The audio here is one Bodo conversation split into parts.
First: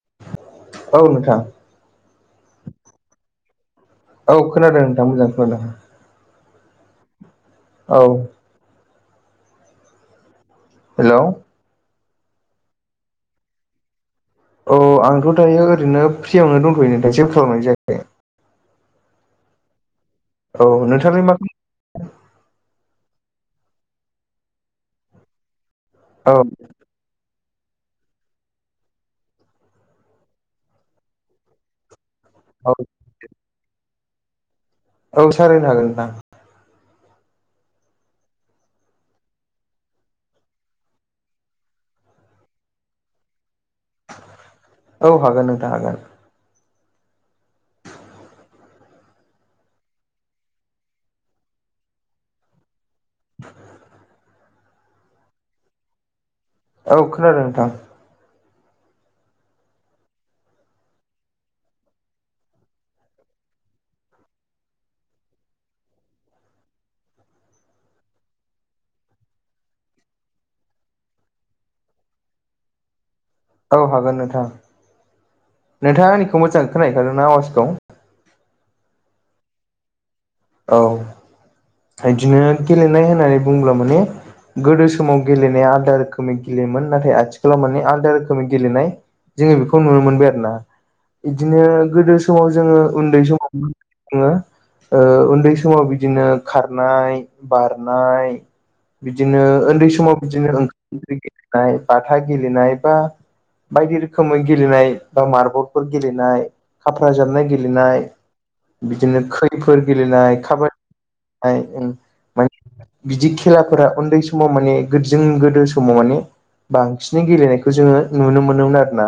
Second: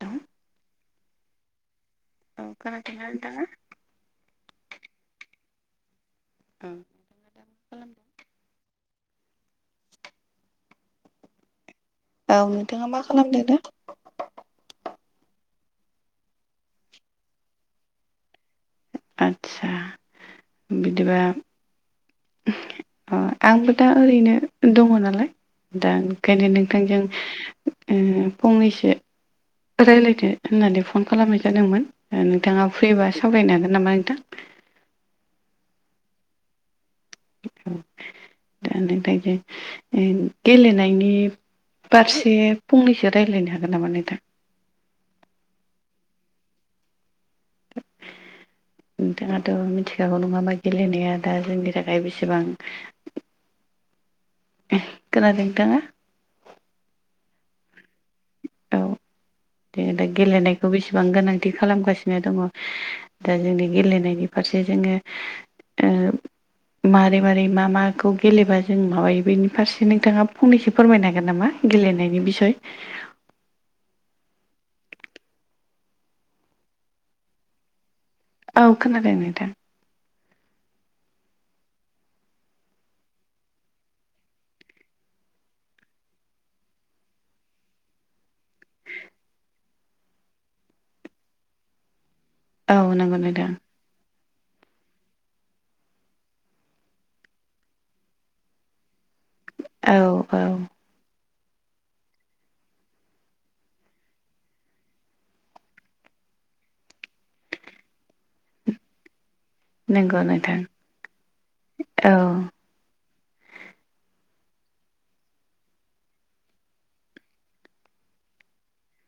औ औ नोंथां औ खोनाादोंंना नोंथाङा औ खोनादों नोंथां मोजां खोनादों ओं औ हेलौ औ नोंथाङा मा खालामदों दा अ आंथ दायो ओरैनो फ्रियावनो दंथयोनो नोंथां दा जेबो खालामनाय जायाखै आदसा औ बिदिबा नोंथाङालाय मा अ आंबो दा ओरैनो दङ नालाय दा औ बेंखायनो नोंथांजों उम फंनैसो रायज्लायदो होननानै फन खालामनाय जादोंमोन नोंथाङा औ फ्रिबा सावरायनो हागोन नामा नोंथां औ सालायनो हागोन नोंथां [unintelligible] दा नोंथांजों गेलेनायनि फारसे फंनैसो रायज्लायनो हागोन नामा नोंथां औ हागोन नोंथां हागोन नोंथाङाथ मिथिखागौ नङाहोनबा गेलेनाया दा जोंनि थाखाय बेसेबां [inaudible] खोनादों नोंथाङा औ खोनादों नोंथां जों दा गेलेनायखौ बेसेबां गोनांथि खालामगासिनो दङ दा जोंनि गेलेनायनि फारसे जोङो ओ मारै मारै मा माखौ गेलेबा जों माबायो बेनि फारसे नोंथाङा फंनैसो फोरमायनो हागोन नामा गेलेनायनि बिसय औ हागोन नोंथां नोंथाङा आंनिखौ मोजांङै खोनाहैखादोंना आवाजखौ औ खोनादों नोंथां औ इदिनो गेलेनाय होननानै बुङोब्ला माने गोदो समाव गेलेनाया आलादा रोखोमनि गेलेयोमोन नाथाय आथिखालाव माने आलादा रोखोमनि गेलेनाय जोङो बेखौ नुनो मोनबाय आरोना इदिनो गोदो समाव औ जोङो नंगौ उन्दै नोंथां समावो जोङो उन्दै समाव बिदिनो खारनाय बारनाय बिदिनो उन्दै औ समाव औ बिदिनो ओं [unintelligible] गेलेनाय बाथा गेलेनाय बा बायदि रोखोमै गेलेनाय बा मारबलफोर गेलेनाय खाफ्रा जाबनाय गेलेनाय बिदिनो खैफोर नंगौ गेलेनाय नोंथां खा ओं औ माने बिदि खेलाफोरा उन्दै समाव माने गोजों गोदो समाव माने बांसिनै गेलेनायखौ जोङो नुनो मोनोमोन आरोना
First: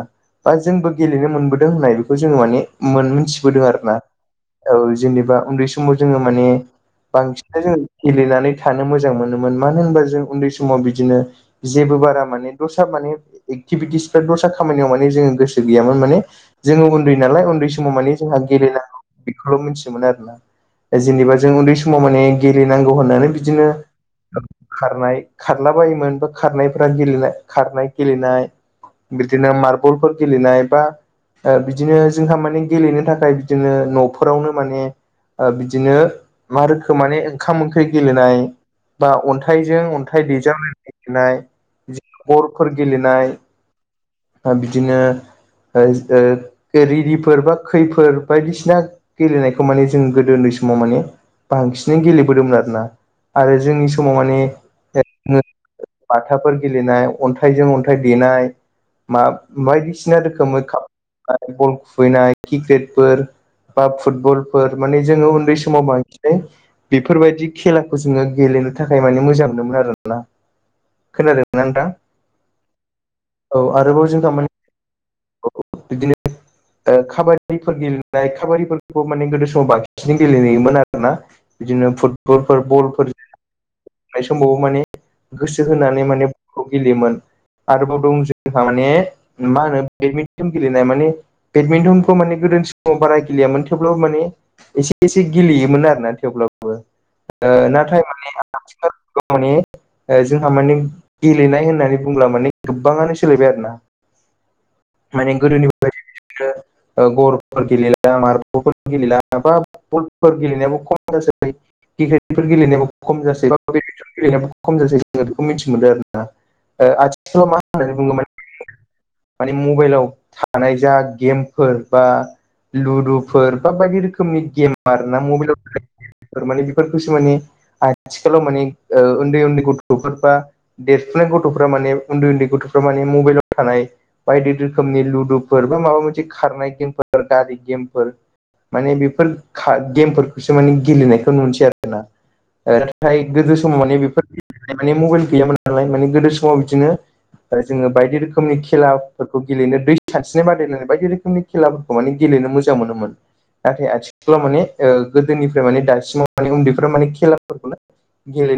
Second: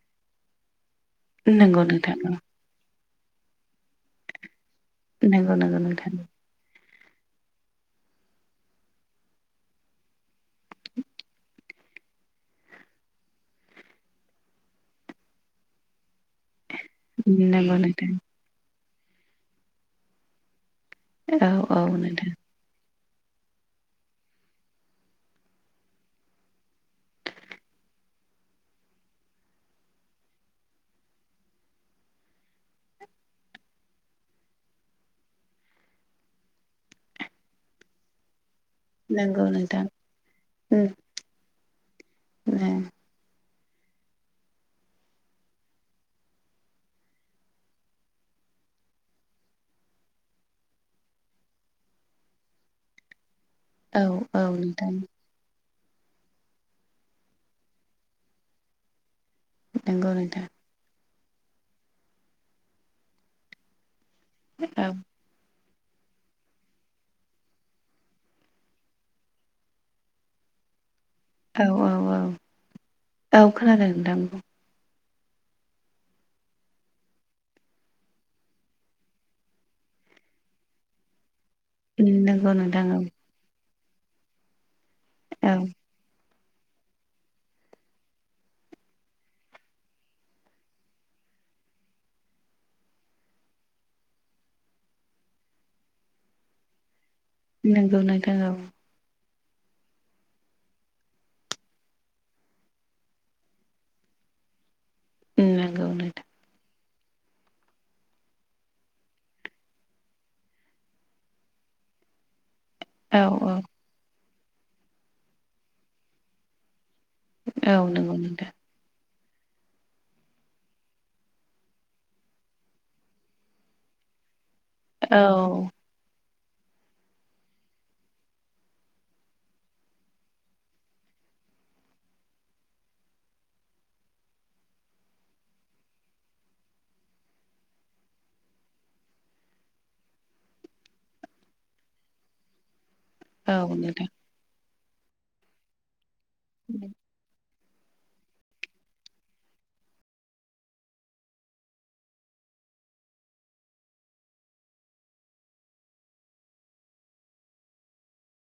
बा जोंबो गेलेनो मोनबोदों नंगौ होननाय नोंथां बेखौ औ जोङो माने मोन मोनथिबोदों आरोना औ जेनेबा नंगौ उन्दै नंगौ समाव नोंथां जोङो माने बांसिनै जोङो गेलेनानै थानो मोजां मोनोमोन मानो होनबा जों उन्दै समाव बिदिनो जेबो बारा माने दस्रा माने एक्टिभिटिसफोरा दस्रा खामानियाव माने जोङो गोसो गैयामोन माने जोङो उन्दै नालाय उन्दै नंगौ समाव नोंथां मानि जोंहा गेलेनांगौ बेखौल' मिथियोमोन आरोना। जेनेबा औ जों उन्दै औ समाव माने नोंथां गेरेनांगौ होननानै बिदिनो ओ खारनाय खारला बायोमोन बा खारनायफ्रा गेलेनाय खारनाय गेलेनाय बिदिनो मार्बलफोर गेलेनाय बा ओ बिदिनो जोंहा माने गेलेनो थाखाय बिदिनो न'फोरावनो माने ओ बिदिनो मा रोखोम माने ओंखाम ओंख्रि गेलेनाय बा नंगौ अन्थाइजों नोंथां अन्थाइ दैजाब लानायनाय गेलेनाय गरफोर गेलेनाय ओ बिदिनो ओ ओ रिदिफोर बा खैफोर बायदिसिना गेलेनायखौ माने जों गोदो ओन्दै समाव माने बांसिनै गेलेबोदोंमोन आरोना आरो जोंनि औ समाव माने औ नोंथां [unintelligible] बाथाफोर गेलेनाय अन्थाइजों अन्थाइ देनाय मा नंगौ बायदिसिना नोंथां रोखोमै खा [unintelligible] खुबैनाय क्रिकेटफोर बा फुटबलफोर औ माने जोङो उन्दै स मावबाय [unintelligible] माने बेफोरबायदि खेलाखौ जोङो गेलेनो थाखाय माने मोजां मोनोमोन आरोना। खोनादोंना नोंथां औ औ औ औ खोनादों आरोबाव नोंथां जोंहा मा [unintelligible] औ बिदिनो ओ खाबादिफोर गेलेनाय खाबादिफोरखौ माने गोदो समाव बांसिन गेलेहैयोमोन आरोना। बिदिनो नंगौ फुटबलफोर नोंथां औ बलफोरनाय [unintelligible] समावबो माने औ गोसो होनानै माने खौ गेलेयोमोन आरोबाव दं जोंहा माने मा होनो बेदमिन्टन गेलेनाय माने बेडमिन्टनखौ माने गोदो समाव बारा गेलेयामोन थेवब्लाबो माने एसे एसे गेलेयो मोन आरोना थेवब्लाबो ओ नंगौ नाथाय माने नोंथां औ [unintelligible] अ माने ओ जोंहा माने गेलेनाय होननानै बुंब्ला माने गोबाङानो सोलायबाय आरोना। [inaudible] माने गोदोनि नंगौ नोंथां अनगायैबो [unintelligible] बिदिनो ओ गरफोर गेलेलां मारब'फोर गेलेला बा बलफोर गेलेनाय खम जासै क्रिकेट गेलेनायाबो खम औ जासै [unintelligible] औ खम जासै जोङो बेखौ मिथि मोनदो आरोना ओ आथिखालाव मा औ होननानै बुङो नंगौ माने नोंथां [unintelligible] माने मबाइलाव थानाय जा गेमफोर बा लुदुफोर बा बायदि रोखोमनि गेम आरोना औ ना मबेलाव थानाय गेम फोर माने बेफोरखौसो माने आथिखालाव माने ओ उन्दै उन्दै गथ'फोर बा देरफुनाय गथ'फ्रा माने उन्दै उन्दै गथ'फ्रा माने मबेलाव थानाय बायदि रोखोमनि लुदुफोर बा माबा मोनसे खारनाय गेमफोर गारि गेमफोर माने बिफोर खा गेमफोरखौसो माने गेलेनायखौ नुनोसै आरो ओ नाथाय गोदो औ समाव माने नोंथां बेफोरबायदि माने मबेइल गैयामोन नालाय माने गोदो समाव बिदिनो ओ जोङो बायदि रोखोमनि खेलाफोरखौ गेलेनो दै सानस्रिनाय बादायलायनाय बायदि रोखोमनि खेलाफोरखौ माने गेलेनो मोजां मोनोमोन नाथाय आथि खालाव माने ओ गोदोनिफ्राय माने दासिमाव माने उन्दैफ्रा माने खेलाफोरखौनो गेलेयो।